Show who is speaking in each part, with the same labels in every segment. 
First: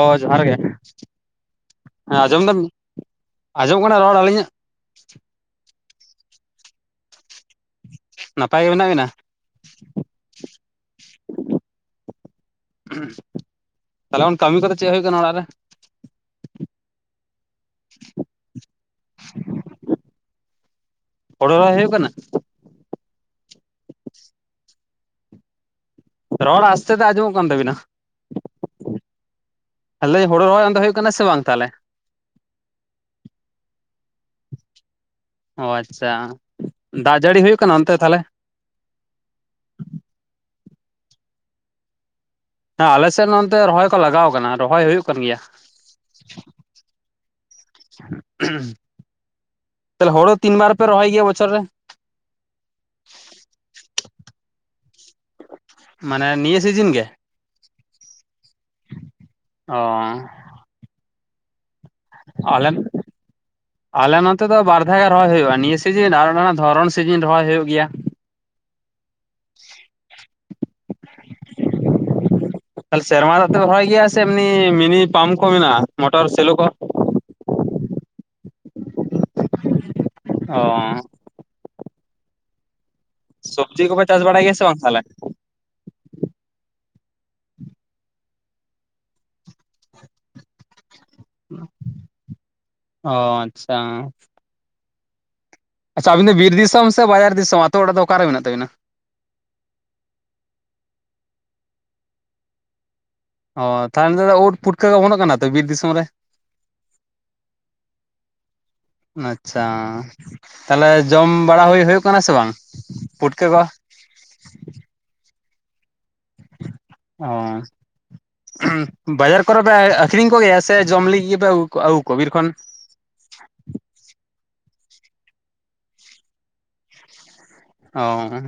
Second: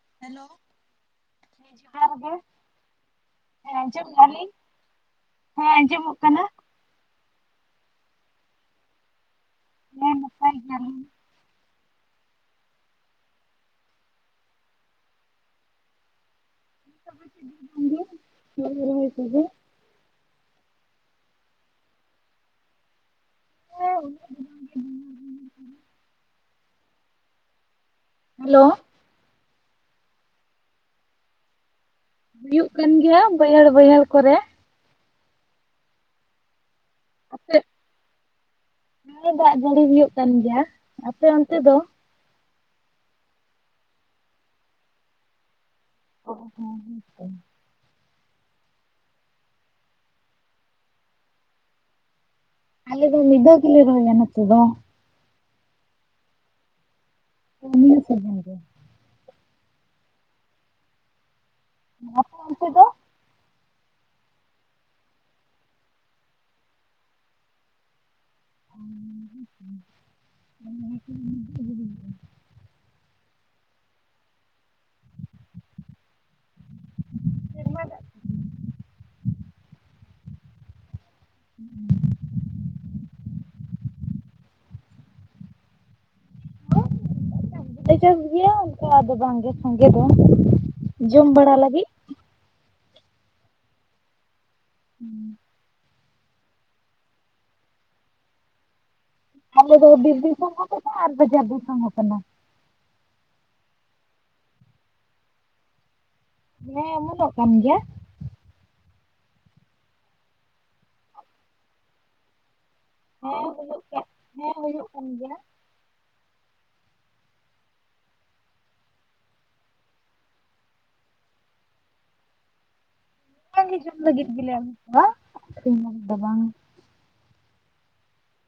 Speaker 1: ᱦᱚ ᱡᱚᱦᱟᱨ ᱜᱮ, ᱦᱮᱸ ᱟᱸᱡᱚᱢ ᱫᱟᱢ᱾ ᱟᱸᱡᱚᱢᱚᱜ ᱠᱟᱱᱟ ᱨᱚᱲ ᱟᱹᱞᱤᱧᱟᱜ?
Speaker 2: ᱦᱮᱸ ᱟᱸᱡᱚᱢᱚᱜ ᱠᱟᱱᱟ᱾
Speaker 1: ᱱᱟᱯᱟᱭ ᱜᱮ ᱢᱮᱱᱟᱜ ᱵᱮᱱᱟ?
Speaker 2: ᱦᱮᱸ ᱱᱟᱯᱟᱭ ᱜᱮᱭᱟ ᱞᱤᱧ᱾
Speaker 1: ᱛᱟᱦᱚᱞᱮ ᱠᱟᱹᱢᱤ ᱠᱚᱫᱚ ᱪᱮᱫ ᱦᱩᱭᱩᱜ ᱠᱟᱱᱟ ᱚᱲᱟᱜ ᱨᱮ?
Speaker 2: [unintelligible]
Speaker 1: ᱦᱳᱲᱳ ᱨᱚᱦᱚᱭ ᱦᱩᱭᱩᱜ ᱠᱟᱱᱟ?
Speaker 2: ᱦᱮᱸ [inaudible]
Speaker 1: ᱨᱚᱲ ᱟᱥᱛᱮ ᱛᱮ ᱟᱸᱡᱚᱢᱚᱜ ᱠᱟᱱ ᱛᱟᱹᱵᱤᱱᱟ᱾
Speaker 2: ᱦᱮᱞᱳ,
Speaker 1: ᱟᱞᱮ ᱦᱳᱲᱳ ᱨᱚᱦᱚᱭ ᱚᱱᱛᱮ ᱦᱩᱭᱩᱜ ᱠᱟᱱᱟ ᱥᱮ ᱵᱟᱝ ᱛᱟᱦᱚᱞᱮ?
Speaker 2: ᱦᱩᱭᱩᱜ ᱠᱟᱱ ᱜᱮᱭᱟ ᱵᱟᱹᱭᱦᱟᱹᱲ ᱵᱟᱹᱭᱦᱟᱹᱲ ᱠᱚᱨᱮ᱾
Speaker 1: ᱚ ᱟᱪᱪᱷᱟ, ᱫᱟᱜ ᱡᱟᱹᱲᱤ
Speaker 2: ᱟᱯᱮ
Speaker 1: ᱦᱩᱭᱩᱜ ᱠᱟᱱᱟ ᱚᱱᱛᱮ ᱛᱟᱦᱞᱮ?
Speaker 2: ᱦᱮᱸ ᱫᱟᱜ ᱡᱟᱹᱲᱤ ᱦᱩᱭᱩᱜ ᱠᱟᱱ ᱜᱮᱭᱟ, ᱟᱯᱮ ᱚᱱᱛᱮ ᱫᱚ?
Speaker 1: ᱛᱟ ᱟᱞᱮ ᱥᱮᱱ ᱚᱱᱛᱮ ᱨᱚᱦᱚᱭ ᱠᱚ ᱞᱟᱜᱟᱣ ᱟᱠᱟᱱᱟ ᱨᱚᱦᱚᱭ ᱦᱩᱭᱩᱜ ᱠᱟᱱ ᱜᱮᱭᱟ᱾
Speaker 2: ᱚ ᱦᱚ ᱦᱚᱸ [inaudible]
Speaker 1: ᱛᱟᱦᱞᱮ ᱦᱳᱲᱳ ᱛᱤᱱ ᱵᱟᱨ ᱯᱮ ᱨᱚᱦᱚᱭ ᱜᱮᱭᱟ ᱵᱚᱪᱷᱚᱨ ᱨᱮ?
Speaker 2: ᱟᱞᱮ ᱫᱚ ᱱᱤᱫᱟᱹ ᱜᱮᱞᱮ ᱨᱚᱦᱚᱭᱟ ᱱᱚᱛᱮ ᱫᱚ᱾
Speaker 1: ᱢᱟᱱᱮ ᱱᱤᱭᱟᱹ ᱥᱤᱡᱤᱱ ᱜᱮ?
Speaker 2: ᱱᱤᱭᱟᱹ ᱥᱤᱡᱤᱱ ᱜᱮ᱾
Speaker 1: ᱚᱻ
Speaker 2: ᱟᱯᱮ ᱚᱱᱛᱮ ᱫᱚ
Speaker 1: [unintelligible] ᱟᱞᱮ ᱱᱚᱛᱮ ᱫᱚ ᱵᱟᱨ ᱫᱷᱟᱣ ᱜᱮ ᱨᱚᱦᱚᱭ ᱦᱩᱭᱩᱜ-ᱟ᱾ ᱱᱤᱭᱟᱹ ᱥᱤᱡᱤᱱ ᱟᱨ ᱦᱚ ᱫᱷᱚᱨᱚᱱ ᱥᱤᱡᱤᱱ ᱨᱚᱦᱚᱭ ᱦᱩᱭᱩᱜ ᱜᱮᱭᱟ᱾
Speaker 2: [inaudible]
Speaker 1: ᱛᱟᱦᱚᱞᱮ ᱥᱮᱨᱢᱟ ᱫᱟᱜ ᱛᱮ ᱯᱮ ᱨᱚᱦᱚᱭ ᱜᱮᱭᱟ ᱥᱮ ᱮᱢᱱᱤ ᱢᱤᱱᱤ ᱯᱟᱢᱯ ᱠᱚ ᱢᱮᱱᱟᱜ-ᱟ᱾ ᱢᱚᱴᱚᱨ ᱥᱮᱞᱳ ᱠᱚ? ᱚᱻ
Speaker 2: [inaudible]
Speaker 1: ᱥᱚᱵᱽᱡᱤ ᱠᱚᱯᱮ ᱪᱟᱥ ᱵᱟᱲᱟᱭ ᱜᱮᱭᱟ ᱥᱮ ᱵᱟᱝ ᱛᱟᱦᱚᱞᱮ?
Speaker 2: [inaudible] ᱪᱟᱥ ᱫᱚᱞᱮ ᱪᱟᱥ ᱜᱮᱭᱟ ᱚᱱᱠᱟ ᱫᱚ ᱵᱟᱝᱜᱮ ᱥᱟᱸᱜᱮ ᱫᱚ᱾ ᱡᱚᱢ ᱵᱟᱲᱟ ᱞᱟᱹᱜᱤᱜ᱾
Speaker 1: ᱚ ᱟᱪᱪᱷᱟ,
Speaker 2: [inaudible]
Speaker 1: ᱟᱪᱪᱷᱟ, ᱟᱹᱵᱤᱱ ᱫᱚ ᱵᱤᱨ ᱫᱤᱥᱚᱢ ᱥᱮ, ᱵᱟᱡᱟᱨ ᱫᱤᱥᱚᱢ ᱟᱹᱛᱩ ᱚᱲᱟᱜ ᱫᱚ ᱚᱠᱟ ᱨᱮ ᱢᱮᱱᱟᱜ ᱛᱟᱵᱤᱱᱟ?
Speaker 2: ᱟᱞᱮ ᱫᱚ ᱵᱤᱨ ᱫᱤᱥᱚᱢ ᱦᱚ ᱠᱟᱱᱟ ᱟᱨ ᱵᱟᱡᱟᱨ ᱫᱤᱥᱚᱢ ᱦᱚ ᱠᱟᱱᱟ᱾
Speaker 1: ᱚ ᱛᱟᱦᱚᱞᱮ ᱫᱚ ᱩᱫ ᱯᱩᱴᱠᱟᱹ ᱚᱢᱚᱱᱚᱜ ᱠᱟᱱᱟ ᱛᱚ ᱵᱤᱨ ᱫᱤᱥᱚᱢ ᱨᱮ?
Speaker 2: ᱦᱮᱸ ᱚᱢᱚᱱᱚᱜ ᱠᱟᱱ ᱜᱮᱭᱟ᱾
Speaker 1: [inaudible] ᱟᱪᱪᱷᱟ, ᱛᱟᱦᱞᱮ ᱡᱚᱢ ᱵᱟᱲᱟ ᱦᱳᱭ- ᱦᱳᱭᱳᱜ ᱠᱟᱱᱟ ᱥᱮ ᱵᱟᱝ
Speaker 2: ᱦᱮᱸ
Speaker 1: ᱯᱩᱴᱠᱟᱹ ᱠᱚ?
Speaker 2: ᱦᱩᱭᱩᱜ ᱦᱮᱸ ᱦᱩᱭᱩᱜ ᱠᱟᱱ ᱜᱮᱭᱟ᱾
Speaker 1: ᱚᱻ ᱵᱟᱡᱟᱨ ᱠᱚᱨᱮ ᱯᱮ ᱟᱠᱷᱨᱤᱧ ᱠᱚ ᱜᱮᱭᱟ ᱥᱮ ᱡᱚᱢ ᱞᱟᱹᱜᱤᱫ ᱜᱮᱯᱮ ᱟᱹᱜᱩ ᱠᱚ ᱵᱤᱨ ᱠᱷᱚᱱ?
Speaker 2: ᱡᱚᱢ ᱞᱟᱹᱜᱤᱫ ᱜᱮᱞᱮ ᱟᱹᱜᱩ ᱠᱚᱣᱟ, ᱟᱠᱷᱨᱤᱧ ᱞᱟᱹᱜᱤᱫ ᱫᱚ ᱵᱟᱝ᱾
Speaker 1: ᱚᱻ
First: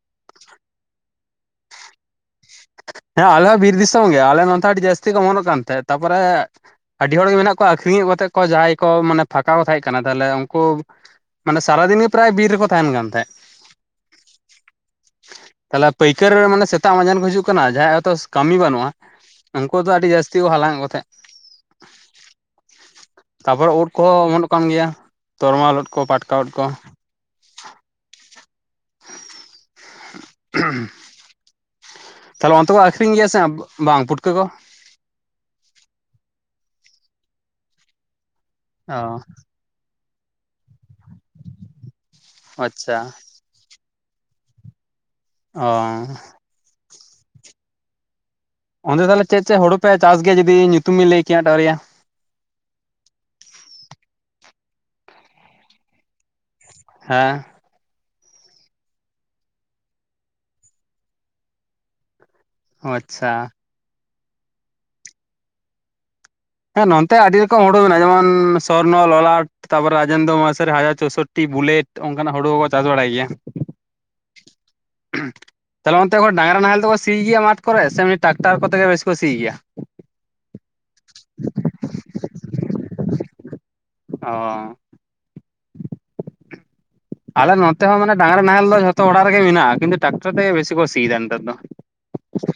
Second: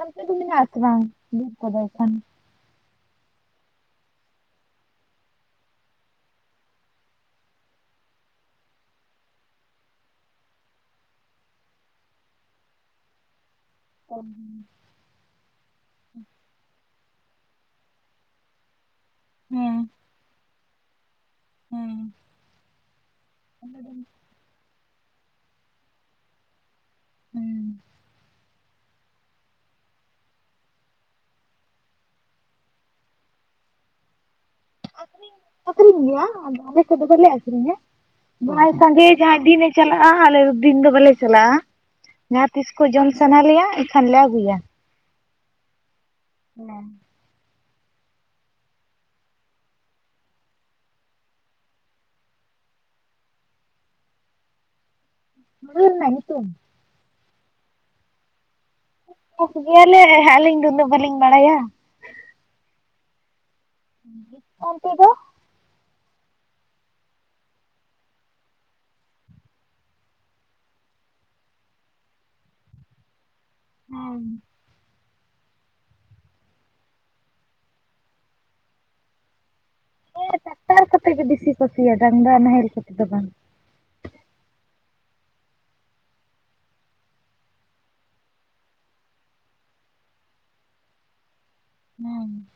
Speaker 2: ᱚᱱᱛᱮ ᱫᱚ ᱢᱮᱱᱟᱜ ᱟᱥᱮ ᱵᱟᱝ ᱵᱤᱱ ᱠᱚᱫᱚ ᱮᱱᱠᱷᱟᱱ?
Speaker 1: ᱦᱮᱸ ᱟᱞᱮ ᱦᱚᱸ ᱵᱤᱨ ᱫᱤᱥᱚᱢ ᱜᱮ ᱟᱞᱮ ᱱᱚᱛᱮ ᱟᱹᱰᱤ ᱡᱟᱹᱥᱛᱤ ᱠᱚ ᱚᱢᱚᱱᱚᱜ ᱠᱟᱱ ᱛᱟᱦᱮᱸᱜ, ᱛᱟᱯᱚᱨᱮ ᱟᱹᱰᱤ ᱦᱚᱲ ᱜᱮ ᱢᱮᱱᱟᱜ ᱠᱚᱣᱟ ᱟᱠᱷᱨᱤᱧᱮᱜ ᱠᱟᱛᱮᱜ ᱠᱚ ᱡᱟᱦᱟᱸᱭ ᱠᱚ ᱢᱟᱱᱮ ᱯᱷᱟᱸᱠᱟ ᱠᱚ ᱛᱟᱦᱮᱸ ᱠᱟᱱᱟ ᱛᱟᱦᱚᱞᱮ ᱩᱱᱠᱩ ᱢᱟᱱᱮ ᱥᱟᱨᱟ ᱫᱤᱱ ᱜᱮ ᱯᱨᱟᱭ ᱵᱤᱨ ᱨᱮᱠᱚ ᱛᱟᱦᱮᱱ ᱠᱟᱱ ᱛᱟᱦᱮᱸᱫ᱾
Speaker 2: [inaudible]
Speaker 1: ᱛᱟᱞᱦᱮ ᱯᱟᱹᱭᱠᱟᱹᱨ ᱨᱮ ᱢᱟᱱᱮ ᱥᱮᱛᱟᱜ ᱢᱟᱡᱟᱱ ᱠᱚ ᱦᱤᱡᱩᱜ ᱠᱟᱱᱟ ᱡᱟᱦᱟᱸᱭ ᱦᱚᱭᱛᱚ ᱠᱟᱹᱢᱤ ᱵᱟᱹᱱᱩᱜᱼᱟ᱾ ᱩᱱᱠᱩ ᱫᱚ ᱟᱹᱰᱤ ᱡᱟᱹᱥᱛᱤ ᱠᱚ ᱦᱟᱞᱟᱝ ᱮᱸᱜ ᱠᱚ ᱛᱟᱦᱮᱸᱫ᱾
Speaker 2: ᱦᱩᱸ᱾
Speaker 1: ᱛᱟᱯᱚᱨᱮ ᱳᱫ ᱠᱚᱦᱚᱸ ᱮᱢᱚᱱᱚᱜ ᱠᱟᱱ ᱜᱮᱭᱟ, ᱛᱚᱨᱢᱟᱞ ᱳᱫ ᱠᱚ, ᱯᱟᱴᱠᱟ ᱳᱫ ᱠᱚ᱾
Speaker 2: [unintelligible]
Speaker 1: [unintelligible] ᱛᱟᱦᱚᱞᱮ ᱚᱱᱛᱮ ᱠᱚ ᱟᱠᱷᱨᱤᱧ ᱜᱮᱭᱟ ᱥᱮ ᱵᱟᱝ ᱯᱩᱴᱠᱟᱹ ᱠᱚ?
Speaker 2: ᱟᱹᱷᱨᱤᱧ ᱜᱮᱭᱟ ᱟᱞᱮ ᱥᱮᱫ ᱫᱚ ᱵᱟᱞᱮ ᱟᱠᱷᱨᱤᱧᱟ ᱡᱟᱦᱟᱭ ᱥᱟᱸᱜᱮ
Speaker 1: ᱚ
Speaker 2: ᱡᱟᱦᱟᱭ ᱰᱤ ᱪᱟᱞᱟᱜᱼᱟ ᱟᱞᱮ ᱫᱤᱱ ᱫᱚ ᱵᱟᱞᱮ ᱪᱟᱞᱟᱜᱼᱟ, ᱡᱟᱦᱟᱸ ᱛᱤᱥ ᱠᱚ
Speaker 1: ᱟᱪᱪᱷᱟ
Speaker 2: ᱡᱚᱢ ᱥᱟᱱᱟ ᱞᱮᱭᱟ ᱮᱱᱠᱷᱟᱱ ᱞᱮ ᱟᱜᱩᱭᱟ᱾
Speaker 1: ᱚᱻ
Speaker 2: ᱦᱮᱸ᱾
Speaker 1: ᱚᱸᱫᱮ ᱛᱟᱦᱚᱞᱮ ᱪᱮᱫ ᱪᱮᱫ ᱦᱳᱲᱳ ᱯᱮ ᱪᱟᱥ ᱜᱮᱭᱟ ᱡᱩᱫᱤ ᱧᱩᱛᱩᱢᱤᱧ ᱞᱟᱹᱭ ᱠᱮᱭᱟ [unintelligible] ᱭᱟ?
Speaker 2: ᱦᱩᱲᱩ ᱨᱮᱱᱟᱜ ᱱᱤᱛᱩᱢ?
Speaker 1: ᱦᱮᱸ᱾
Speaker 2: ᱵᱮᱥ ᱜᱮᱭᱟᱞᱮ ᱟᱹᱞᱤᱧ ᱫᱚ ᱩᱱᱟᱹᱜ ᱵᱟᱹᱞᱤᱧ ᱵᱟᱲᱟᱭᱟ᱾
Speaker 1: ᱚ ᱟᱪᱪᱷᱟ᱾
Speaker 2: ᱚᱱᱛᱮ ᱫᱚ?
Speaker 1: ᱦᱮᱸ ᱱᱚᱱᱚᱛ ᱟᱹᱰᱤ ᱨᱚᱠᱚᱢ ᱦᱳᱲᱳ ᱢᱮᱱᱟᱜᱼᱟ ᱡᱮᱢᱚᱱ ᱥᱚᱨᱱᱚ, ᱞᱚᱞᱟᱴ᱾ ᱛᱟᱯᱚᱨᱮ ᱨᱟᱡᱮᱱᱫᱚ ᱢᱟᱥᱟᱨᱮ, ᱦᱟᱡᱟᱨ ᱪᱳᱥᱳᱴᱤ, ᱵᱩᱞᱮᱴ ᱚᱱᱠᱟᱱᱟᱜ ᱦᱳᱲᱳ ᱠᱚᱠᱚ ᱪᱟᱥ ᱵᱟᱲᱟᱭ ᱜᱮᱭᱟ᱾
Speaker 2: ᱦᱩᱸ᱾
Speaker 1: [inaudible] ᱛᱟᱦᱚᱞᱮ ᱚᱱᱛᱮ ᱫᱚ ᱰᱟᱝᱨᱟ ᱱᱟᱦᱮᱞ ᱫᱚᱠᱚ ᱥᱤᱭ ᱜᱮᱭᱟ ᱢᱟᱴ ᱠᱚᱨᱮ ᱥᱮ ᱮᱢᱱᱤ ᱴᱨᱟᱠᱴᱟᱨ ᱠᱚᱛᱮᱜ ᱜᱮ ᱵᱮᱥᱤ ᱠᱚ ᱥᱤ ᱜᱮᱭᱟ?
Speaker 2: ᱦᱮᱸ ᱴᱟᱠᱴᱟᱨ ᱠᱚᱛᱮ ᱜᱮ ᱵᱮᱥᱤ ᱠᱩ ᱥᱤᱭᱟ ᱰᱟᱝᱨᱟ ᱱᱟᱦᱮᱞ ᱠᱚᱛᱮ ᱫᱚ ᱵᱟᱝ?
Speaker 1: ᱚ [inaudible] ᱟᱞᱮ ᱱᱚᱛᱮ ᱦᱚᱸ ᱢᱟᱱᱮ ᱰᱟᱝᱨᱟ ᱱᱟᱦᱮᱞ ᱛᱚ ᱡᱷᱚᱛᱚ ᱚᱲᱟᱜ ᱨᱮᱜᱮ ᱢᱮᱱᱟᱜᱼᱟ ᱠᱤᱱᱛᱩ ᱴᱟᱠᱴᱟᱨ ᱛᱮᱜᱮ ᱵᱮᱥᱤ ᱠᱚ ᱥᱤᱭ ᱫᱟ ᱱᱮᱛᱟᱨ ᱫᱚ
Speaker 2: ᱦᱩᱸ᱾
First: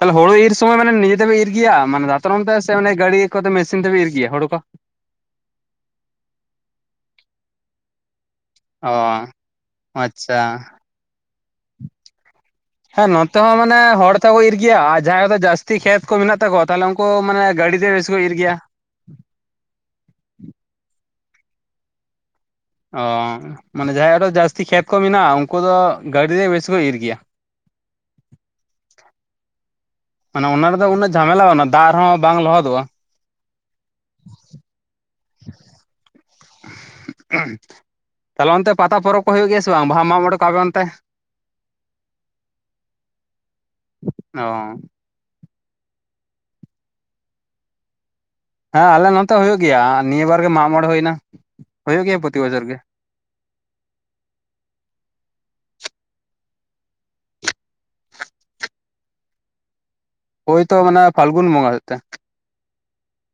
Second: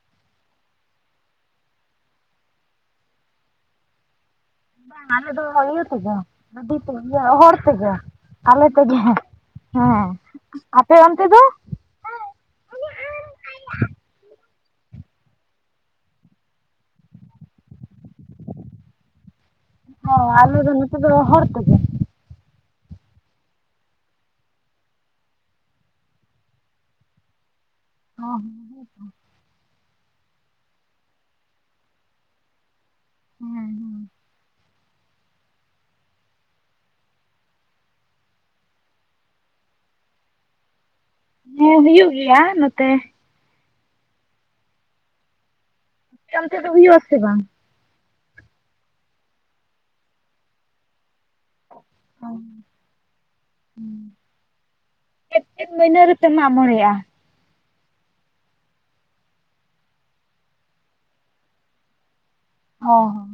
Speaker 1: ᱛᱟᱦᱚᱞᱮ ᱦᱳᱲᱳ ᱤᱨ ᱥᱚᱢᱚᱭ ᱱᱤᱡᱮ ᱛᱮᱵᱮ ᱤᱨ ᱜᱮᱭᱟ ᱢᱟᱱᱮ ᱫᱟᱛᱨᱚᱢ ᱛᱮᱥᱮ ᱜᱟᱹᱰᱤ ᱠᱚᱛᱮ ᱢᱮᱥᱤᱱ ᱛᱮᱯᱮ ᱤᱨ ᱜᱮᱭᱟ ᱦᱳᱲᱳ ᱠᱚ?
Speaker 2: ᱵᱟᱝ ᱟᱞᱮ ᱫᱚ ᱤᱭᱟᱹ ᱛᱮᱜᱮ ᱜᱟᱰᱤ ᱛᱮ ᱜᱮ ᱤᱭᱟᱹ ᱦᱚᱲ ᱛᱮᱜᱮ᱾ ᱟᱞᱮ
Speaker 1: ᱚ
Speaker 2: ᱛᱮᱜᱮ ᱦᱮᱸ
Speaker 1: ᱟᱪᱪᱷᱟ
Speaker 2: ᱟᱯᱮ ᱚᱱᱛᱮ ᱫᱚ?
Speaker 1: ᱦᱮᱸ ᱱᱚᱛᱮ ᱦᱚᱸ ᱢᱟᱱᱮ ᱦᱚᱲ ᱛᱮᱠᱚ ᱤᱨ ᱜᱮᱭᱟ ᱟᱨ ᱡᱟᱦᱟᱸᱭ ᱠᱚᱫᱚ ᱡᱟᱹᱥᱛᱤ ᱠᱷᱮᱛ ᱠᱚ ᱢᱮᱱᱟᱜ ᱛᱟᱠᱚᱣᱟ ᱛᱟᱦᱚᱞᱮ ᱩᱱᱠᱩ ᱠᱚ ᱢᱟᱱᱮ ᱜᱟᱹᱰᱤ ᱛᱮ ᱵᱮᱥᱤ ᱠᱚ ᱤᱨ ᱜᱮᱭᱟ᱾
Speaker 2: ᱦᱮᱸ ᱟᱞᱮ ᱫᱚ ᱱᱚᱛᱮ ᱫᱚ ᱦᱚᱲ ᱛᱮᱜᱮ᱾
Speaker 1: ᱚ ᱢᱟᱱᱮ ᱡᱟᱦᱟᱸᱭᱟᱜ ᱟᱨᱦᱚ ᱡᱟᱹᱥᱛᱤ ᱠᱷᱮᱛ ᱠᱚ ᱢᱮᱱᱟᱜᱼᱟ ᱩᱱᱠᱩ ᱫᱚ ᱜᱟᱹᱰᱤ ᱛᱮ ᱵᱮᱥᱤ ᱠᱚ ᱤᱨ ᱜᱮᱭᱟ᱾
Speaker 2: ᱚ [inaudible]
Speaker 1: ᱢᱟᱱᱮ ᱚᱱᱟ ᱨᱮᱫᱚ ᱩᱱᱟᱹᱜ ᱡᱷᱟᱢᱮᱞᱟ ᱚᱱᱟ ᱫᱟᱜ ᱨᱮᱦᱚᱸ ᱵᱟᱝ ᱞᱚᱦᱚᱫᱚᱜᱼᱟ᱾
Speaker 2: ᱦᱮᱸ ᱦᱩᱸ᱾
Speaker 1: [unintelligible] ᱛᱟᱦᱚᱞᱮ ᱚᱱᱛᱮ ᱯᱟᱛᱟ ᱯᱚᱨᱚᱵᱽ ᱠᱚ ᱦᱳᱭᱳᱜ ᱜᱮᱭᱟ ᱥᱮ ᱵᱟᱝ ᱵᱟᱦᱟ ᱢᱟᱜ ᱢᱚᱸᱬᱮ ᱠᱚ ᱟᱯᱮ ᱚᱱᱛᱮ?
Speaker 2: ᱦᱮᱸ ᱦᱩᱭᱩᱜ ᱜᱮᱭᱟ ᱱᱚᱛᱮ
Speaker 1: ᱚ
Speaker 2: ᱚᱱᱛᱮ ᱫᱚ ᱦᱩᱭᱩᱜ ᱟᱥᱮ ᱵᱟᱝ?
Speaker 1: ᱦᱮᱸ ᱟᱞᱮ ᱱᱚᱛᱮ ᱦᱚᱸ ᱦᱳᱭᱳᱜ ᱜᱮᱭᱟ ᱱᱤᱭᱟᱹ ᱵᱟᱨ ᱜᱮ ᱢᱟᱜ ᱢᱚᱬᱮ ᱦᱳᱭ ᱮᱱᱟ ᱦᱩᱭᱩᱜ ᱜᱮᱭᱟ ᱯᱨᱚᱛᱤ ᱵᱚᱪᱷᱚᱨ ᱜᱮ᱾
Speaker 2: ᱦᱮᱸ ᱪᱮᱫ ᱪᱮᱫ ᱢᱟᱹᱦᱤᱱᱟᱹ ᱨᱮᱯᱮ ᱢᱟᱜ ᱢᱚᱬᱮ-ᱟ?
Speaker 1: ᱳᱭ ᱛᱚ ᱢᱟᱱᱮ ᱯᱷᱟᱞᱜᱩᱱ ᱵᱚᱸᱜᱟ ᱥᱮ ᱛᱮ
Speaker 2: ᱚ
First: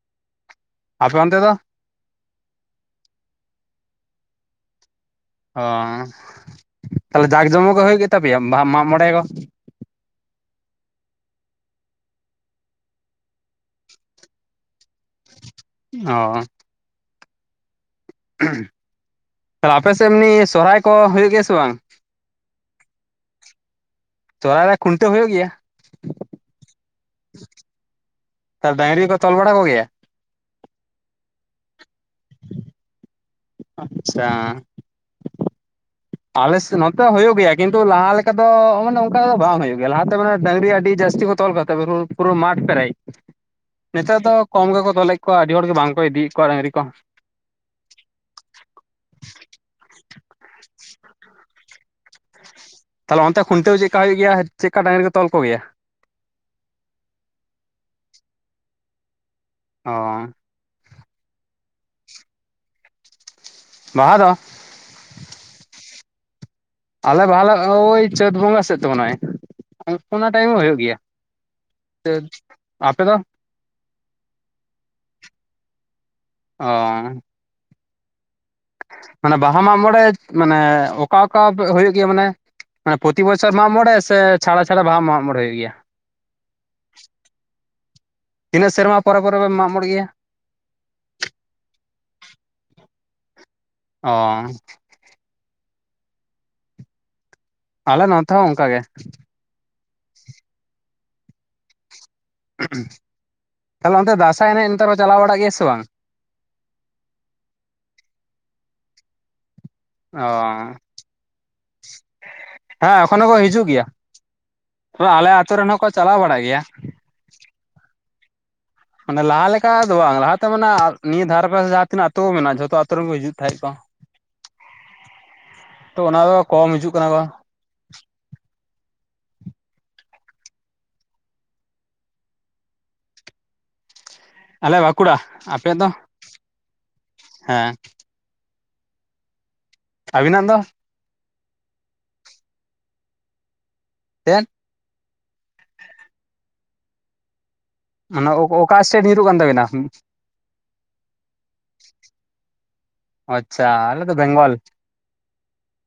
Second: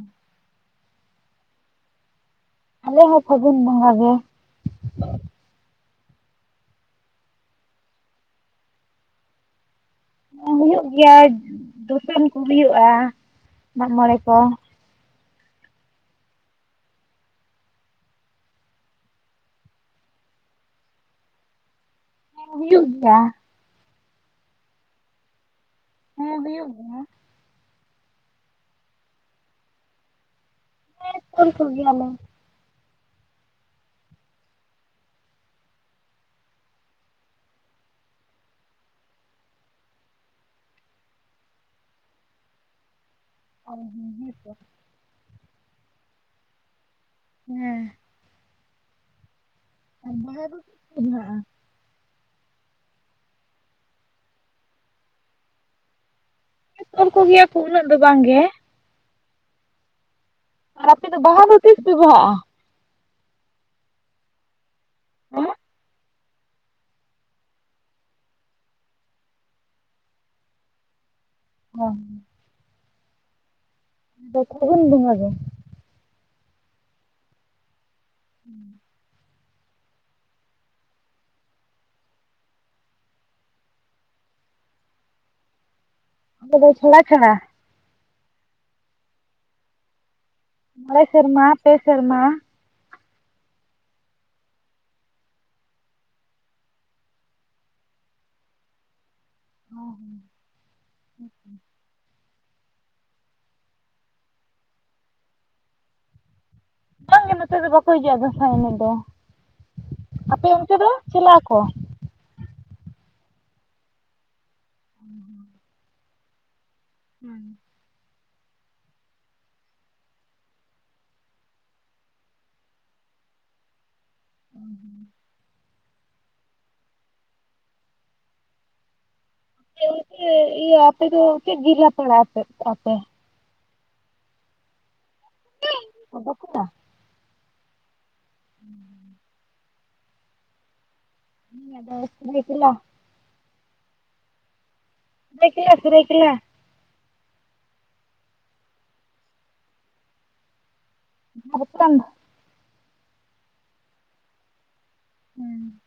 Speaker 1: ᱟᱯᱮ ᱚᱱᱛᱮ ᱫᱚ
Speaker 2: ᱟᱞᱮ ᱦᱚᱸ ᱯᱷᱟᱜᱩᱱ ᱵᱚᱸᱜᱟ ᱜᱮ᱾
Speaker 1: ᱚ ᱛᱟᱦᱚᱞᱮ ᱡᱟᱸᱠ ᱡᱚᱢᱚᱠ ᱜᱮ ᱦᱩᱭᱩᱜ ᱜᱮ ᱛᱟᱯᱮᱭᱟ ᱵᱟᱦᱟ ᱢᱟᱜ ᱢᱚᱬᱮ ᱠᱚ
Speaker 2: ᱦᱩᱭᱩᱜ ᱜᱮᱭᱟ ᱫᱩᱥᱚᱱ ᱠᱚ ᱦᱩᱭᱩᱜᱼᱟ ᱢᱟᱜᱢᱚᱬᱮ ᱠᱚ
Speaker 1: ᱚ ᱛᱟᱦᱚᱞᱮ ᱟᱯᱮ ᱥᱮᱜ ᱮᱢᱱᱤ ᱥᱚᱨᱦᱟᱹᱭ ᱠᱚ ᱦᱩᱭᱩᱜ ᱜᱮᱭᱟ ᱥᱮ ᱵᱟᱝ?
Speaker 2: ᱦᱩᱭᱩᱜ ᱜᱮᱭᱟ᱾
Speaker 1: ᱥᱚᱨᱦᱟᱹᱭ ᱨᱮ ᱠᱷᱩᱱᱴᱟ ᱦᱳᱭᱳᱜ ᱜᱮᱭᱟ?
Speaker 2: ᱦᱮᱸ ᱦᱩᱭᱩᱜ ᱜᱮᱭᱟ᱾
Speaker 1: ᱟᱨ ᱰᱟᱝᱨᱤ ᱠᱚ ᱛᱚᱞ ᱵᱟᱲᱟ ᱠᱚᱜᱮ ᱭᱟ?
Speaker 2: ᱦᱮᱸ ᱛᱚᱞ ᱠᱚᱜᱮ ᱭᱟ ᱞᱮ᱾
Speaker 1: ᱟᱪᱪᱷᱟ᱾ ᱟᱞᱮ ᱥᱮᱜ ᱱᱚᱛᱮ ᱦᱩᱭᱩᱜ ᱜᱮᱭᱟ ᱠᱤᱱᱛᱩ ᱞᱟᱦᱟ ᱞᱮᱠᱟ ᱫᱚ ᱩᱱ ᱚᱝᱠᱟ ᱫᱚ ᱵᱟᱝ ᱦᱩᱭᱩᱜ ᱜᱮᱭᱟ ᱞᱟᱦᱟᱛᱮ ᱢᱟᱱᱮ ᱰᱟᱝᱨᱤ ᱟᱹᱰᱤ ᱡᱟᱹᱥᱛᱤ ᱠᱚ ᱛᱚᱞ ᱠᱟ ᱯᱩᱨᱟᱹ ᱢᱟᱴ ᱯᱮᱨᱮᱡ। ᱱᱮᱛᱟᱨ ᱫᱚ ᱠᱚᱢ ᱜᱮᱠᱚ ᱛᱚᱞᱮᱜ ᱠᱚᱣᱟ ᱟᱹᱰᱤ ᱦᱚᱲ ᱜᱮ ᱵᱟᱝᱠᱚ ᱤᱫᱤᱭᱮᱜ ᱠᱚᱣᱟ ᱰᱟᱹᱝᱨᱤ ᱠᱚ।
Speaker 2: ᱦᱮᱸ [unintelligible]
Speaker 1: ᱛᱟᱦᱚᱞᱮ ᱚᱱᱛᱮ ᱠᱷᱩᱱᱴᱟᱹᱣ ᱪᱮᱜ ᱠᱟ ᱦᱩᱭᱩᱜ ᱜᱮᱭᱟ ᱪᱮᱜ ᱠᱟ ᱰᱟᱝᱨᱤ ᱠᱚ ᱛᱚᱞ ᱠᱚᱜᱮᱭᱟ?
Speaker 2: ᱛᱚᱞ ᱠᱚᱜᱮᱭᱟ ᱠᱚ ᱩᱱᱟᱹᱜ ᱫᱚ ᱵᱟᱝᱜᱮ।
Speaker 1: ᱚ
Speaker 2: ᱟᱯᱮ ᱫᱚ ᱵᱟᱦᱟ ᱛᱤᱥ ᱯᱮ ᱵᱟᱦᱟᱜᱼᱟ?
Speaker 1: ᱵᱟᱦᱟ ᱫᱚ
Speaker 2: ᱦᱮᱸ
Speaker 1: ᱟᱞᱮ ᱵᱟᱦᱟᱞᱮ ᱳᱭ ᱪᱟᱹᱛ ᱵᱚᱸᱜᱟ ᱥᱮᱫ ᱛᱮ ᱢᱚᱱᱮ ᱦᱚᱭ ᱚᱱᱟ ᱴᱟᱭᱤᱢ ᱦᱩᱭᱩᱜ ᱜᱮᱭᱟ। ᱟᱯᱮ ᱫᱚ?
Speaker 2: ᱯᱷᱟᱜᱩᱱ ᱵᱚᱸᱜᱟ ᱜᱮ।
Speaker 1: ᱚ
Speaker 2: [unintelligible]
Speaker 1: ᱢᱟᱱᱮ ᱵᱟᱦᱟ ᱢᱟᱜ ᱢᱚᱬᱮ ᱢᱟᱱᱮ ᱚᱠᱟ ᱚᱠᱟ ᱦᱩᱭᱩᱜ ᱜᱮᱭᱟ ᱢᱟᱱᱮ? ᱢᱟᱱᱮ ᱯᱚᱛᱤ ᱵᱚᱪᱷᱚᱨ ᱢᱟᱜ ᱢᱚᱬᱮ ᱥᱮ ᱪᱷᱟᱲᱟ ᱪᱷᱟᱲᱟ ᱵᱟᱦᱟ ᱢᱟᱜ ᱢᱚᱲᱮ ᱦᱩᱭᱩᱜ ᱜᱮᱭᱟ?
Speaker 2: ᱠᱚᱫᱚ ᱪᱷᱲᱟ ᱪᱷᱲᱟ।
Speaker 1: ᱛᱤᱱᱟᱹᱜ ᱥᱮᱨᱢᱟ ᱯᱚᱨᱮ ᱯᱚᱨᱮ ᱞᱮ ᱢᱟᱜ ᱢᱚᱬᱮᱜ ᱜᱮᱭᱟ?
Speaker 2: ᱢᱚᱲᱮ ᱥᱮᱨᱢᱟ, ᱯᱮ ᱥᱮᱨᱢᱟ।
Speaker 1: ᱚ ᱟᱞᱮ ᱱᱚᱛᱮ ᱦᱚᱸ ᱚᱝᱠᱟ ᱜᱮ।
Speaker 2: [unintelligible]
Speaker 1: ᱛᱟᱦᱞᱮ ᱚᱱᱛᱮ ᱫᱟᱸᱥᱟᱭ ᱮᱱᱮᱡ ᱱᱮᱛᱟᱨ ᱠᱚ ᱪᱟᱞᱟᱣ ᱵᱟᱲᱟᱜ ᱜᱮᱭᱟ ᱥᱮ ᱵᱟᱝ?
Speaker 2: ᱵᱟᱝᱜᱮ ᱱᱚᱛᱮ ᱫᱚ ᱵᱟᱠᱚ ᱦᱤᱡᱩᱜᱼᱟ ᱫᱟᱸᱥᱟᱭ ᱮᱱᱮᱡ ᱫᱚ
Speaker 1: ᱚ
Speaker 2: ᱟᱯᱮ ᱚᱱᱛᱮ ᱫᱚ ᱪᱟᱞᱟᱜ ᱟᱠᱚ?
Speaker 1: ᱦᱮᱸ ᱮᱠᱷᱚᱱᱳ ᱠᱚ ᱦᱤᱡᱩᱜ ᱜᱮᱭᱟ ᱛᱚᱵᱮ ᱟᱞᱮ ᱟᱹᱛᱩᱳ ᱨᱮᱱ ᱦᱚᱸ ᱠᱚ ᱪᱟᱞᱟᱣ ᱵᱟᱲᱟᱜ ᱜᱮᱭᱟ।
Speaker 2: [unintelligible]
Speaker 1: ᱢᱟᱱᱮ ᱞᱟᱦᱟ ᱞᱮᱠᱟ ᱫᱚ ᱵᱟᱝ ᱞᱟᱦᱟᱛᱮ ᱢᱟᱱᱮ ᱱᱤᱭᱟᱹ ᱫᱷᱟᱨ ᱯᱟᱥ ᱡᱟᱦᱟᱸ ᱛᱤᱱᱟᱹᱜ ᱟᱛᱳ ᱢᱮᱱᱟᱜᱼᱟ ᱡᱷᱚᱛᱚ ᱟᱛᱳ ᱨᱮᱱᱠᱚ ᱦᱤᱡᱩᱜ ᱛᱟᱦᱮᱸᱱ ᱠᱚ।
Speaker 2: [unintelligible]
Speaker 1: ᱛᱚ ᱚᱱᱟ ᱫᱚ ᱠᱚᱢ ᱦᱤᱡᱩᱜ ᱠᱟᱱᱟ ᱵᱟ
Speaker 2: [unintelligible] ᱤᱭᱟᱹ ᱤᱭᱟᱹ ᱟᱯᱮ ᱫᱚ ᱪᱮᱫ ᱡᱤᱞᱟ ᱯᱮ ᱯᱟᱲᱟᱜᱼᱟ ᱟᱯᱮ?
Speaker 1: ᱟᱞᱮ ᱵᱟᱸᱠᱩᱲᱟ ᱾ ᱟᱯᱮ ᱫᱚ?
Speaker 2: [unintelligible]
Speaker 1: ᱦᱮᱸ᱾
Speaker 2: [unintelligible]
Speaker 1: ᱟᱹᱵᱤᱱᱟᱜ ᱫᱚ?
Speaker 2: ᱟᱹᱞᱤᱧᱟᱜ ᱫᱚ ᱥᱩᱨᱟᱹᱭᱠᱮᱞᱟ ᱾
Speaker 1: [unintelligible]
Speaker 2: ᱥᱩᱨᱟᱹᱭᱠᱮᱞᱟ ᱥᱩᱨᱟᱹᱭᱠᱮᱞᱟ᱾
Speaker 1: ᱢᱟᱱᱮ ᱚ ᱚᱠᱟ ᱮᱥᱴᱮᱴ ᱧᱩᱨᱩᱜ ᱠᱟᱱ ᱛᱟᱵᱤᱱᱟ?
Speaker 2: [unintelligible]
Speaker 1: ᱟᱪᱪᱷᱟ ᱟᱞᱮ ᱫᱚ ᱵᱮᱝᱜᱚᱞ᱾
Speaker 2: ᱦᱩᱸ᱾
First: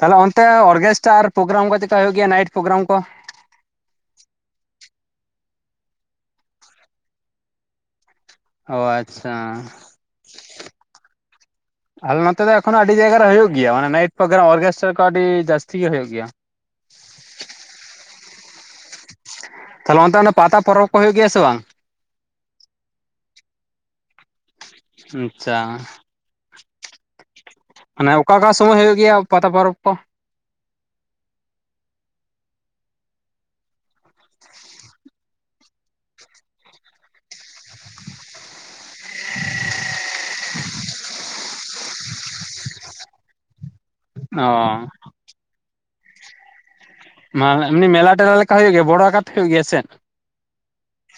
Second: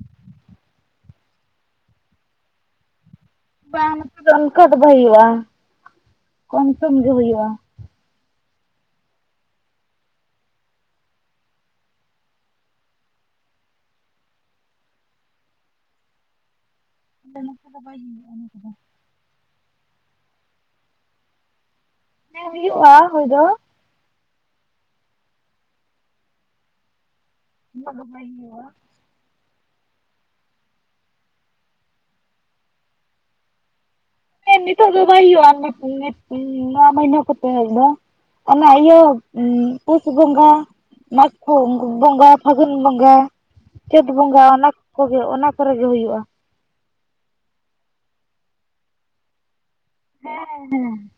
Speaker 1: ᱛᱟᱦᱚᱞᱮ ᱚᱱᱛᱮ ᱚᱨᱜᱮᱥᱴᱟᱨ ᱯᱨᱳᱜᱨᱟᱢ ᱠᱚ ᱪᱮᱫᱠᱟ ᱦᱩᱭᱩᱜ ᱜᱮᱭᱟ ᱱᱟᱭᱤᱴ ᱯᱨᱳᱜᱨᱟᱢ ᱠᱚ?
Speaker 2: ᱵᱟᱝ ᱱᱚᱛᱮ ᱫᱚ ᱚᱱᱠᱟ ᱫᱚ ᱵᱟᱭ ᱦᱩᱭᱩᱜ-ᱟ ᱾ ᱠᱚᱢ ᱥᱚᱢ ᱜᱮ ᱦᱩᱭᱩᱜ-ᱟ ᱾
Speaker 1: ᱚᱸ ᱟᱪᱪᱷᱟ ᱟᱞᱮ ᱱᱚᱛᱮ ᱫᱚ ᱮᱠᱷᱚᱱᱳ ᱟᱹᱰᱤ ᱡᱟᱭᱜᱟ ᱨᱮ ᱦᱩᱭᱩᱜ ᱜᱮᱭᱟ ᱢᱟᱱᱮ ᱱᱟᱭᱤᱴ ᱯᱨᱳᱜᱨᱟᱢ ᱚᱨᱠᱮᱥᱴᱟᱨ ᱠᱚ ᱟᱹᱰᱤ ᱡᱟᱹᱟᱥᱛᱤ ᱜᱮ ᱦᱩᱭᱩᱜ ᱜᱮᱭᱟ᱾
Speaker 2: ᱟᱞᱮ ᱱᱚᱛᱮ ᱫᱚ ᱵᱟᱭ ᱦᱩᱭᱩᱜ-ᱟ ᱚᱱᱟ ᱠᱚᱫᱚ᱾
Speaker 1: ᱛᱟᱦᱞᱮ ᱚᱱᱛᱮ ᱚᱱᱟ ᱯᱟᱛᱟ ᱯᱚᱨᱚᱵᱽ ᱠᱚ ᱦᱩᱭᱩᱜ ᱜᱮᱭᱟ ᱥᱮ ᱵᱟᱝ?
Speaker 2: ᱦᱮᱸ ᱦᱩᱭᱩᱜᱼᱟ ᱦᱩᱭ ᱫᱚ᱾
Speaker 1: ᱟᱪᱪᱷᱟ᱾ ᱢᱟᱱᱮ ᱚᱠᱟ ᱚᱠᱟ ᱥᱚᱢᱚᱭ ᱦᱩᱭᱩᱜ ᱜᱮᱭᱟ ᱯᱟᱛᱟ ᱯᱚᱨᱚᱵᱽ ᱠᱚ?
Speaker 2: ᱦᱮᱸ ᱱᱤᱛᱚᱜ ᱫᱚ ᱵᱟᱭ ᱦᱩᱭᱩᱜᱼᱟ ᱱᱤᱛ ᱱᱤᱛ ᱱᱚᱣᱟ ᱢᱟᱹᱦᱱᱟᱹ ᱠᱚᱛᱮ ᱫᱚ᱾ ᱚᱱᱟ ᱤᱭᱟᱹ ᱯᱩᱥ ᱵᱚᱸᱜᱟ ᱾ ᱢᱟᱜᱷ ᱵᱚᱸᱜᱟ, ᱯᱷᱟᱹᱜᱩᱱ ᱵᱚᱸᱜᱟ᱾ ᱪᱟᱹᱛ ᱵᱚᱸᱜᱟ
Speaker 1: ᱚ
Speaker 2: ᱚᱱᱟ ᱠᱚᱜᱮ ᱚᱱᱟ ᱠᱚᱨᱮ ᱜᱮ ᱦᱩᱭᱩᱜ-ᱟ ᱾
Speaker 1: ᱢᱟᱱᱮ ᱮᱢᱱᱤ ᱢᱮᱞᱟ ᱴᱮᱞᱟ ᱞᱮᱠᱟ ᱦᱩᱭᱩᱜ ᱜᱮᱭᱟ ᱵᱚᱲᱚ ᱟᱠᱟᱨ ᱛᱮ ᱦᱩᱭᱩᱜ ᱜᱮᱭᱟ ᱥᱮᱫ?
Speaker 2: ᱦᱮᱸ ᱦᱮᱸ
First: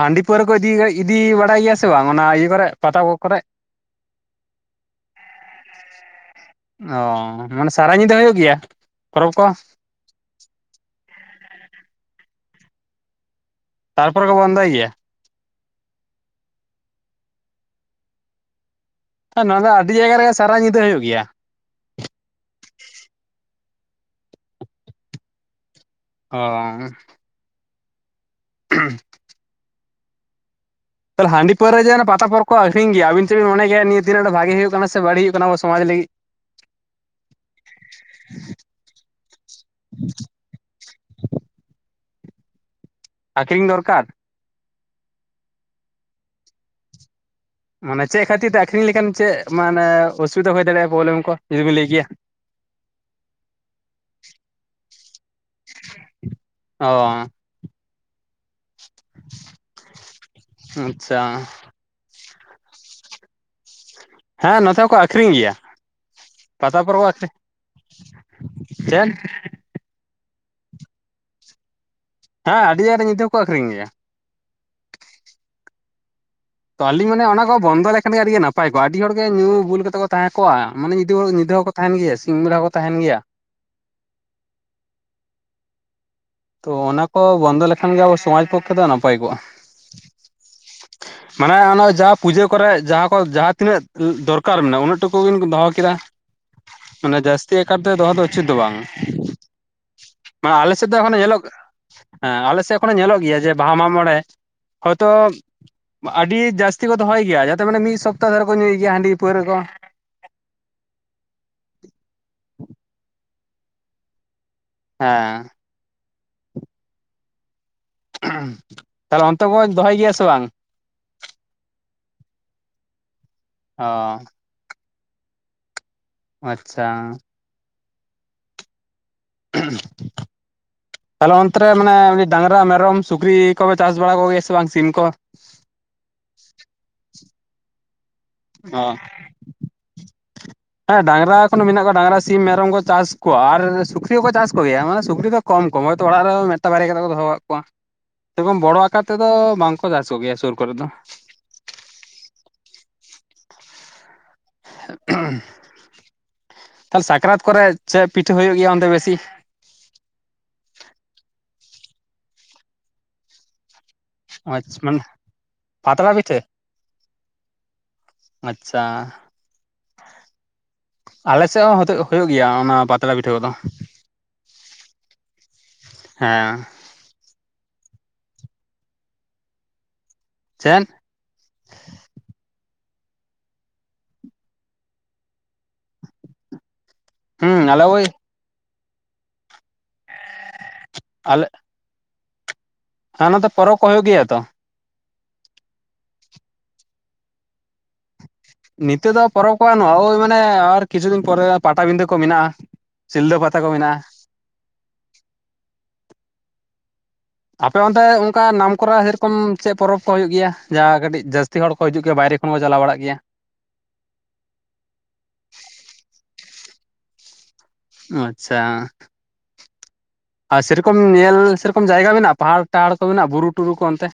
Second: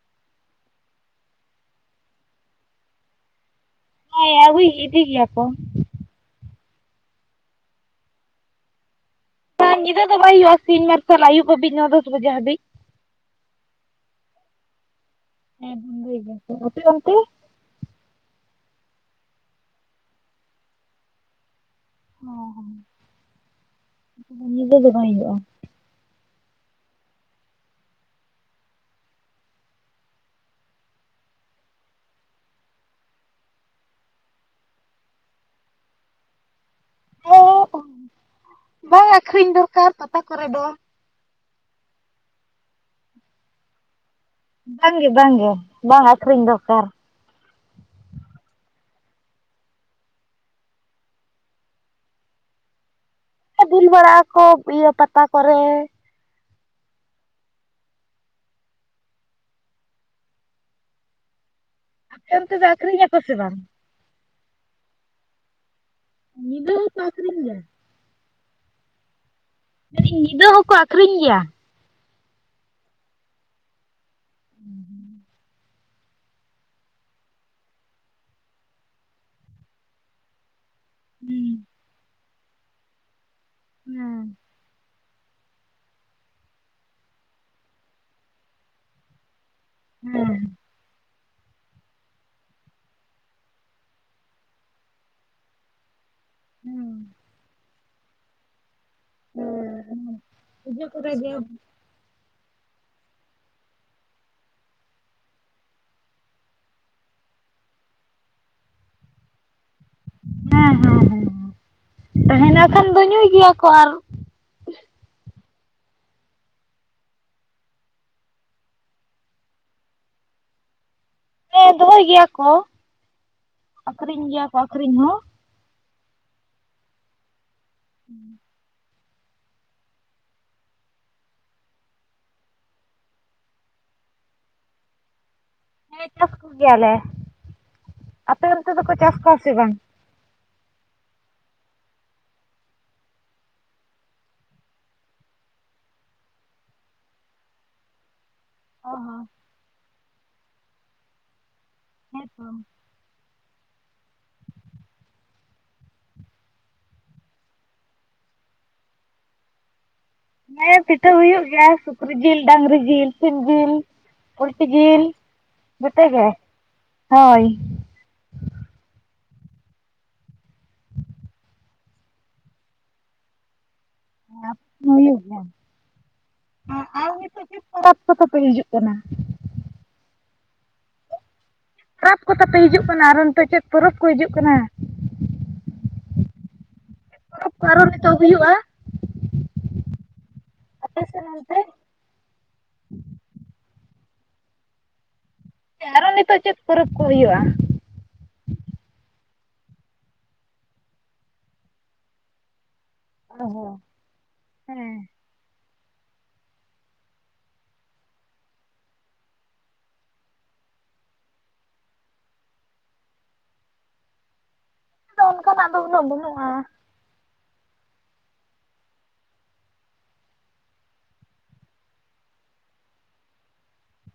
Speaker 1: ᱦᱟᱺᱰᱤ ᱯᱟᱹᱣᱨᱟᱹ ᱠᱚ ᱤᱫᱤ ᱤᱫᱤᱭ ᱵᱟᱲᱟᱭ ᱜᱮᱭᱟ ᱥᱮ ᱵᱟᱝ ᱚᱱᱟ ᱤᱭᱟᱹ ᱠᱚᱨᱮ ᱯᱟᱛᱟ ᱠᱚ ᱠᱚᱨᱮ᱾
Speaker 2: ᱦᱮᱸ ᱟᱭᱩᱭ ᱤᱫᱤ ᱜᱮᱭᱟ ᱠᱚ᱾
Speaker 1: ᱚᱸ ᱢᱟᱱᱮ ᱥᱟᱨᱟ ᱧᱤᱫᱟᱹ ᱦᱩᱭᱩᱜ ᱜᱮᱭᱟ ᱯᱚᱨᱚᱵᱽ ᱠᱚ᱾
Speaker 2: ᱧᱤᱫᱟᱹ ᱫᱚ ᱵᱟᱭ ᱦᱩᱭᱩᱜᱼᱟ ᱥᱤᱧ ᱢᱟᱨᱥᱟᱞ ᱟᱹᱭᱩᱵ ᱦᱟᱹᱵᱤᱡ ᱱᱚ ᱫᱚᱥ ᱵᱟᱡᱮ ᱦᱟᱹᱵᱤᱡ᱾
Speaker 1: ᱛᱟᱨᱯᱚᱨᱮ ᱠᱚ ᱵᱚᱱᱫᱚᱭ ᱜᱮᱭᱟ᱾
Speaker 2: ᱦᱮᱸ ᱵᱚᱱᱫᱚᱭ ᱜᱮᱭᱟ ᱠᱚ ᱾ ᱟᱯᱮ ᱚᱱᱛᱮ?
Speaker 1: ᱦᱮᱸ ᱱᱚᱣᱟ ᱫᱚ ᱟᱹᱰᱤ ᱡᱟᱭᱜᱟ ᱨᱮᱜᱮ ᱥᱟᱨᱟ ᱧᱤᱫᱟᱹ ᱦᱩᱭᱩᱜ ᱜᱮᱭᱟ᱾
Speaker 2: ᱚᱸ ᱧᱤᱫᱟᱹ ᱫᱚ ᱵᱟᱭ ᱦᱩᱭᱩᱜᱼᱟ᱾
Speaker 1: ᱚᱸ [unintelligible] ᱛᱟᱦᱞᱮ ᱦᱟᱺᱰᱤ ᱯᱟᱹᱣᱨᱟᱹ ᱡᱮ ᱯᱟᱛᱟ ᱯᱚᱨᱚᱵᱽ ᱠᱚ ᱟᱹᱠᱷᱨᱤᱧ ᱜᱮᱭᱟ ᱟᱵᱤᱱ ᱪᱮᱫᱵᱤᱱ ᱢᱚᱱᱮ ᱜᱮᱭᱟ ᱱᱤᱭᱟᱹ ᱛᱤᱱᱟᱹᱜ ᱜᱟᱱ ᱵᱷᱟᱜᱮ ᱦᱩᱭᱩᱜ ᱠᱟᱱᱟ ᱥᱮ ᱵᱟᱹᱲᱤᱡ ᱦᱩᱭᱩᱜ ᱠᱟᱱᱟ ᱟᱵᱚ ᱥᱚᱢᱟᱡᱽ ᱞᱟᱹᱜᱤᱫ?
Speaker 2: ᱵᱟᱝ-ᱟ ᱟᱠᱷᱨᱤᱧ ᱫᱚᱨᱠᱟᱨ ᱯᱟᱛᱟ ᱠᱚᱨᱮ ᱫᱚ᱾
Speaker 1: ᱟᱠᱠᱷᱨᱤᱧ ᱫᱚᱨᱠᱟᱨ?
Speaker 2: ᱵᱟᱝ ᱜᱮ ᱵᱟᱝ ᱜᱮ ᱵᱟᱝ ᱟᱹᱠᱷᱨᱤᱧ ᱫᱚᱨᱠᱟᱨ᱾
Speaker 1: ᱢᱟᱱᱮ ᱪᱮᱫ ᱠᱷᱟᱹᱛᱤᱨ ᱛᱮ ᱟᱠᱷᱨᱤᱧ ᱞᱮᱠᱷᱟᱱ ᱪᱮᱫ ᱢᱟᱱᱮ ᱚᱥᱩᱵᱤᱫᱟ ᱦᱩᱭ ᱫᱟᱲᱮᱭᱟᱜᱼᱟ ᱯᱨᱚᱵᱞᱮᱢ ᱠᱚ ᱡᱩᱫᱤ ᱵᱤᱱ ᱞᱟᱹᱭ ᱠᱮᱭᱟ? [unintelligible]
Speaker 2: ᱵᱩᱞ ᱵᱟᱲᱟᱜ ᱟᱠᱚ ᱤᱭᱟᱹ ᱯᱟᱛᱟ ᱠᱚᱨᱮ᱾
Speaker 1: ᱚᱸ ᱟᱪᱪᱷᱟ
Speaker 2: ᱟᱯᱮ ᱚᱱᱛᱮ ᱫᱚ ᱟᱹᱠᱷᱨᱤᱧ ᱟᱠᱚ ᱥᱮ ᱵᱟᱝ?
Speaker 1: ᱦᱮᱸ ᱱᱚᱛᱮ ᱦᱚᱸᱠᱚ ᱟᱠᱷᱨᱤᱧ ᱜᱮᱭᱟ
Speaker 2: ᱧᱤᱫᱟᱹ
Speaker 1: ᱯᱟᱛᱟ ᱯᱚᱨᱮ
Speaker 2: ᱦᱚᱸᱠᱚ
Speaker 1: ᱠᱚ ᱟᱹᱷᱨᱤᱧ
Speaker 2: ᱟᱠᱷᱨᱤᱧ ᱜᱮᱭᱟ᱾
Speaker 1: ᱪᱮᱫ
Speaker 2: ᱢᱮᱱᱫᱟᱹᱧ ᱧᱤᱫᱟᱹ ᱦᱚᱸᱠᱚ ᱟᱠᱷᱨᱤᱧ ᱜᱮᱭᱟ?
Speaker 1: ᱦᱮᱸ ᱟᱹᱰᱤ ᱟᱹᱱᱤᱡ ᱧᱤᱫᱟᱹ ᱦᱚᱸᱠᱚ ᱟᱠᱷᱨᱤᱧ ᱜᱮᱭᱟ ᱾
Speaker 2: ᱦᱩᱸ ᱦᱩᱸ
Speaker 1: ᱛᱚ ᱟᱹᱞᱤᱧ ᱢᱟᱱᱮ ᱚᱱᱟ ᱠᱚ ᱵᱚᱱᱫᱚ ᱞᱮᱠᱷᱟᱱ ᱜᱮ ᱟᱹᱰᱤ ᱜᱮ ᱱᱟᱯᱟᱭ ᱠᱚᱜ, ᱟᱹᱰᱤ ᱦᱚᱲᱜᱮ ᱧᱩ ᱵᱩᱞ ᱠᱟᱛᱮ ᱠᱚ ᱛᱟᱦᱮᱸ ᱠᱚᱜᱟ, ᱢᱟᱱᱮ ᱧᱤᱫᱟᱹ ᱦᱚᱸ
Speaker 2: ᱦᱩᱸ᱾
Speaker 1: ᱧᱤᱫᱟᱹ ᱦᱚᱸᱠᱚ ᱛᱟᱦᱮᱱ ᱜᱮᱭᱟ ᱥᱤᱧ ᱵᱮᱲᱟ ᱦᱚᱸᱠᱚ ᱛᱟᱦᱮᱱ ᱜᱮᱭᱟ᱾
Speaker 2: ᱦᱮᱸ
Speaker 1: ᱛᱚ ᱚᱱᱟ ᱠᱚ ᱵᱚᱱᱫᱚ ᱞᱮᱠᱷᱟᱱ ᱜᱮ ᱟᱵᱚ ᱥᱚᱢᱟᱡᱽ ᱯᱚᱠᱠᱷᱮ ᱫᱚ ᱱᱟᱯᱟᱭ ᱠᱚᱜ-ᱟ ᱾
Speaker 2: ᱦᱮᱸ
Speaker 1: [inaudible] ᱢᱟᱱᱮ ᱚᱱᱟ ᱡᱟᱦᱟᱸ ᱯᱩᱡᱟᱹ ᱠᱚᱨᱮᱜ ᱡᱟᱦᱟᱸ ᱠᱚ ᱡᱟᱦᱟᱸ ᱛᱤᱱᱟᱹᱜ ᱫᱚᱨᱠᱟᱨ ᱢᱮᱱᱟᱜᱼᱟ ᱩᱱᱟᱹᱜ ᱴᱩᱠᱩ ᱵᱤᱱ ᱫᱚᱦᱚ ᱠᱮᱫᱟ,
Speaker 2: ᱦᱩᱸ
Speaker 1: ᱢᱟᱱᱮ ᱡᱟᱹᱥᱛᱤ ᱟᱠᱟᱛ ᱛᱮ ᱫᱚᱦᱚ ᱫᱚ ᱩᱪᱤᱛ ᱫᱚ ᱵᱟᱝ, ᱢᱟᱱᱮ ᱟᱞᱮ
Speaker 2: ᱯᱩᱡᱟᱹ
Speaker 1: ᱥᱮᱫ
Speaker 2: ᱠᱚᱨᱮ
Speaker 1: ᱮᱠᱷᱚᱱ
Speaker 2: ᱜᱮ
Speaker 1: ᱧᱮᱞᱚᱜ ᱦᱮ, ᱟᱞᱮ ᱥᱮᱫ ᱮᱠᱷᱚᱱ ᱧᱮᱞᱚᱜ ᱜᱮᱭᱟ ᱡᱮ ᱵᱟᱦᱟ ᱢᱟᱜ ᱢᱚᱬᱮ ᱦᱳᱭᱛᱚ ᱟᱹᱰᱤ ᱡᱟᱹᱥᱛᱤ ᱠᱚ ᱫᱚᱦᱚᱭ ᱜᱮᱭᱟ, ᱡᱟᱛᱮ ᱢᱟᱱᱮ ᱢᱤᱫ ᱥᱚᱯᱛᱟᱦ ᱫᱷᱚᱨᱮ ᱠᱚ ᱧᱩᱭ ᱜᱮᱭᱟ ᱦᱟᱺᱰᱤ ᱯᱟᱹᱣᱨᱟᱹ ᱠᱚ,
Speaker 2: ᱦᱮᱸ ᱦᱮᱸ ᱦᱮᱸ ᱛᱟᱦᱮᱱᱟ ᱠᱷᱟᱱ ᱫᱚ ᱧᱩᱭ ᱜᱮᱭᱟ ᱠᱚ, ᱟᱨ
Speaker 1: ᱦᱮᱸ, ᱛᱟᱦᱚᱞᱮ ᱚᱱᱛᱮ ᱵᱚᱱ ᱫᱚᱦᱚᱭ ᱜᱮᱭᱟ ᱥᱮ ᱵᱟᱝ?
Speaker 2: ᱦᱮᱸ ᱫᱚᱦᱚᱭ ᱜᱮᱭᱟ ᱠᱚ,
Speaker 1: ᱚ
Speaker 2: ᱟᱠᱷᱨᱤᱧ ᱜᱮᱭᱟ ᱠᱚ ᱟᱠᱷᱨᱤᱧ ᱦᱚᱸ,
Speaker 1: ᱟᱪᱪᱷᱟ, [inaudible] ᱛᱟᱦᱚᱞᱮ ᱚᱱᱛᱮ ᱨᱮ ᱢᱟᱱᱮ ᱰᱟᱝᱨᱟ, ᱢᱮᱨᱚᱢ, ᱥᱩᱠᱨᱤ, ᱠᱚᱯᱮ ᱪᱟᱥ ᱵᱟᱲᱟ ᱠᱚᱜᱮᱭᱟ ᱥᱮ ᱵᱟᱝ ᱥᱤᱢ ᱠᱚ?
Speaker 2: ᱦᱮ ᱪᱟᱥ ᱠᱚ ᱜᱮᱭᱟᱞᱮ, ᱟᱯᱮ ᱚᱱᱛᱮ ᱫᱚᱠᱚ ᱪᱟᱥ ᱠᱚᱣᱟ ᱥᱮ ᱵᱟᱝ?
Speaker 1: [inaudible] ᱦᱮᱸ ᱰᱟᱝᱨᱟ ᱠᱷᱚᱱ ᱢᱮᱱᱟᱜ ᱠᱚᱣᱟ ᱰᱟᱝᱨᱟ ᱥᱤᱢ ᱢᱮᱨᱚᱢ ᱠᱚ ᱪᱟᱥ ᱠᱚᱣᱟ ᱟᱨ ᱥᱩᱠᱨᱤ ᱦᱚᱸᱠᱚ ᱪᱟᱥ ᱠᱚᱜᱮᱭᱟ ᱢᱟᱱᱮ, ᱥᱩᱠᱨᱤ ᱫᱚ ᱠᱚᱢ ᱠᱚᱢ ᱦᱚᱳᱭᱛᱚ ᱚᱲᱟᱜ ᱨᱮ ᱢᱤᱫᱴᱟᱝ ᱵᱟᱨᱮᱭᱟ ᱠᱟᱛᱮᱠᱚ ᱫᱚᱦᱚ ᱟᱠᱟᱜ ᱠᱚᱣᱟ, ᱮᱵᱚᱝ ᱵᱚᱲᱚ
Speaker 2: ᱚ
Speaker 1: ᱟᱠᱟᱠᱟᱨ
Speaker 2: ᱦᱚᱸ
Speaker 1: ᱛᱮᱫᱚ ᱵᱟᱝᱠᱚ ᱪᱟᱥ ᱠᱚᱜ ᱜᱮᱭᱟ ᱥᱩᱨ ᱠᱚᱨᱮ ᱫᱚ,
Speaker 2: [inaudible]
Speaker 1: ᱛᱟᱦᱞᱮ ᱥᱟᱠᱨᱟᱛ ᱠᱚᱨᱮ ᱪᱮᱫ ᱯᱤᱴᱷᱟᱹ ᱦᱩᱭᱩᱜ ᱜᱮᱭᱟ ᱚᱱᱛᱮ ᱵᱮᱥᱤ?
Speaker 2: ᱦᱮᱸ ᱯᱤᱴᱷᱟᱹ ᱦᱩᱭᱩᱜ ᱜᱮᱭᱟ, ᱥᱩᱠᱨᱤ ᱡᱤᱞ, ᱰᱟᱝᱨᱤ ᱡᱤᱞ, ᱥᱤᱢ ᱡᱤᱞ, ᱯᱩᱞᱴᱤ
Speaker 1: ᱢᱟᱱᱮ
Speaker 2: ᱡᱮᱞ ᱡᱚᱛᱚ
Speaker 1: ᱯᱟᱛᱲᱟ
Speaker 2: ᱜᱮ
Speaker 1: ᱯᱤᱴᱷᱟᱹ
Speaker 2: ᱦᱳᱭ,
Speaker 1: ᱟᱪᱪᱷᱟ, ᱟᱞᱮᱥᱮᱫ ᱦᱚᱸ ᱦᱩᱭᱩᱜ ᱜᱮᱭᱟ ᱚᱱᱟ ᱯᱟᱛᱲᱟ ᱯᱤᱴᱷᱟᱹ ᱠᱚᱫᱚ,
Speaker 2: ᱮᱫ ᱥᱩᱥᱩᱱᱤᱭᱟᱹ ᱥᱮᱫ,
Speaker 1: ᱦᱮᱸ
Speaker 2: ᱟᱨ ᱱᱤᱛᱚᱜ ᱪᱮᱫ ᱯᱚᱨᱚᱵᱽ ᱠᱚ ᱛᱟᱯᱮ ᱦᱤᱡᱩᱜ, ᱠᱟᱱᱟ
Speaker 1: ᱪᱮᱫ?
Speaker 2: ᱯᱚᱨᱚᱵᱽ ᱠᱚᱫᱟ ᱯᱮ ᱦᱤᱡᱩᱜ ᱠᱟᱱᱟ, ᱟᱨ ᱚᱱᱛᱮ ᱪᱮᱫ ᱯᱚᱨᱚᱵᱽ ᱠᱚ ᱦᱤᱡᱩᱜ ᱠᱟᱱᱟ?
Speaker 1: [inaudible]
Speaker 2: ᱯᱚᱨᱚᱯ ᱠᱚ ᱟᱨᱚ
Speaker 1: ᱟᱞᱮ ᱳᱭ
Speaker 2: ᱱᱤᱛᱚᱜ ᱦᱩᱭᱩᱜᱼᱟ? ᱟᱯᱮ ᱥᱮᱫ
Speaker 1: ᱟᱞᱮ
Speaker 2: ᱚᱱᱛᱮ?
Speaker 1: ᱦᱮᱸ ᱱᱚᱛᱮ ᱯᱚᱨᱚ ᱠᱚ ᱦᱩᱭᱩᱜ ᱜᱮᱭᱟ ᱛᱚ?
Speaker 2: ᱟᱨᱚ ᱱᱤᱛᱚᱜ ᱪᱮᱫ ᱯᱚᱨᱚᱵᱽ ᱠᱚ ᱦᱩᱭᱩᱜᱼᱟ?
Speaker 1: ᱱᱤᱛᱚᱜ ᱫᱚ ᱯᱚᱨᱚᱵᱽ ᱠᱚ ᱵᱟᱱᱩᱜᱼᱟ, ᱳᱭ ᱢᱟᱱᱮ ᱟᱨ ᱠᱤᱪᱷᱩ ᱫᱤᱱ ᱯᱚᱨᱮ ᱯᱟᱴᱟᱵᱤᱸᱫᱟᱹ ᱠᱚ ᱢᱮᱱᱟᱜᱼᱟ,
Speaker 2: ᱚ
Speaker 1: ᱥᱤᱞᱫᱟᱹ ᱯᱟᱛᱟ ᱠᱚ
Speaker 2: ᱦᱚᱸ
Speaker 1: ᱢᱮᱱᱟᱜᱼᱟ,
Speaker 2: ᱦᱮᱸ,
Speaker 1: ᱟᱯᱮ ᱚᱱᱛᱮ ᱚᱱᱠᱟ ᱱᱟᱢᱠᱚᱨ ᱥᱮᱨᱚᱠᱚᱢ ᱪᱮᱫ ᱯᱚᱨᱚᱵᱽ ᱠᱚ ᱦᱩᱭᱩᱜ ᱜᱮᱭᱟ? ᱡᱟ ᱠᱟᱹᱴᱤᱡ ᱡᱟᱹᱥᱛᱤ ᱦᱚᱲ ᱠᱚ ᱦᱤᱡᱩᱜ ᱜᱮᱭᱟ ᱵᱟᱭᱨᱮ ᱠᱷᱚᱱ ᱠᱚ ᱪᱟᱞᱟ ᱵᱟᱲᱟᱜ ᱜᱮᱭᱟ?
Speaker 2: ᱟᱫᱚ ᱚᱱᱠᱟᱱᱟᱜ ᱫᱚ ᱩᱱᱟᱹ ᱵᱟᱹᱱᱩᱜᱼᱟ,
Speaker 1: ᱟᱪᱪᱷᱟ, ᱟᱨ ᱥᱮᱨᱚᱠᱚᱢ ᱧᱮᱞ ᱥᱮᱨᱚᱠᱚᱢ ᱡᱟᱭᱜᱟ ᱢᱮᱱᱟᱜᱼᱟ ᱯᱟᱦᱟᱲᱼᱟᱦᱟᱲ ᱠᱚ ᱢᱮᱱᱟᱜᱼᱟ ᱵᱩᱨᱩ ᱴᱩᱨᱩ ᱠᱚ ᱚᱱᱛᱮ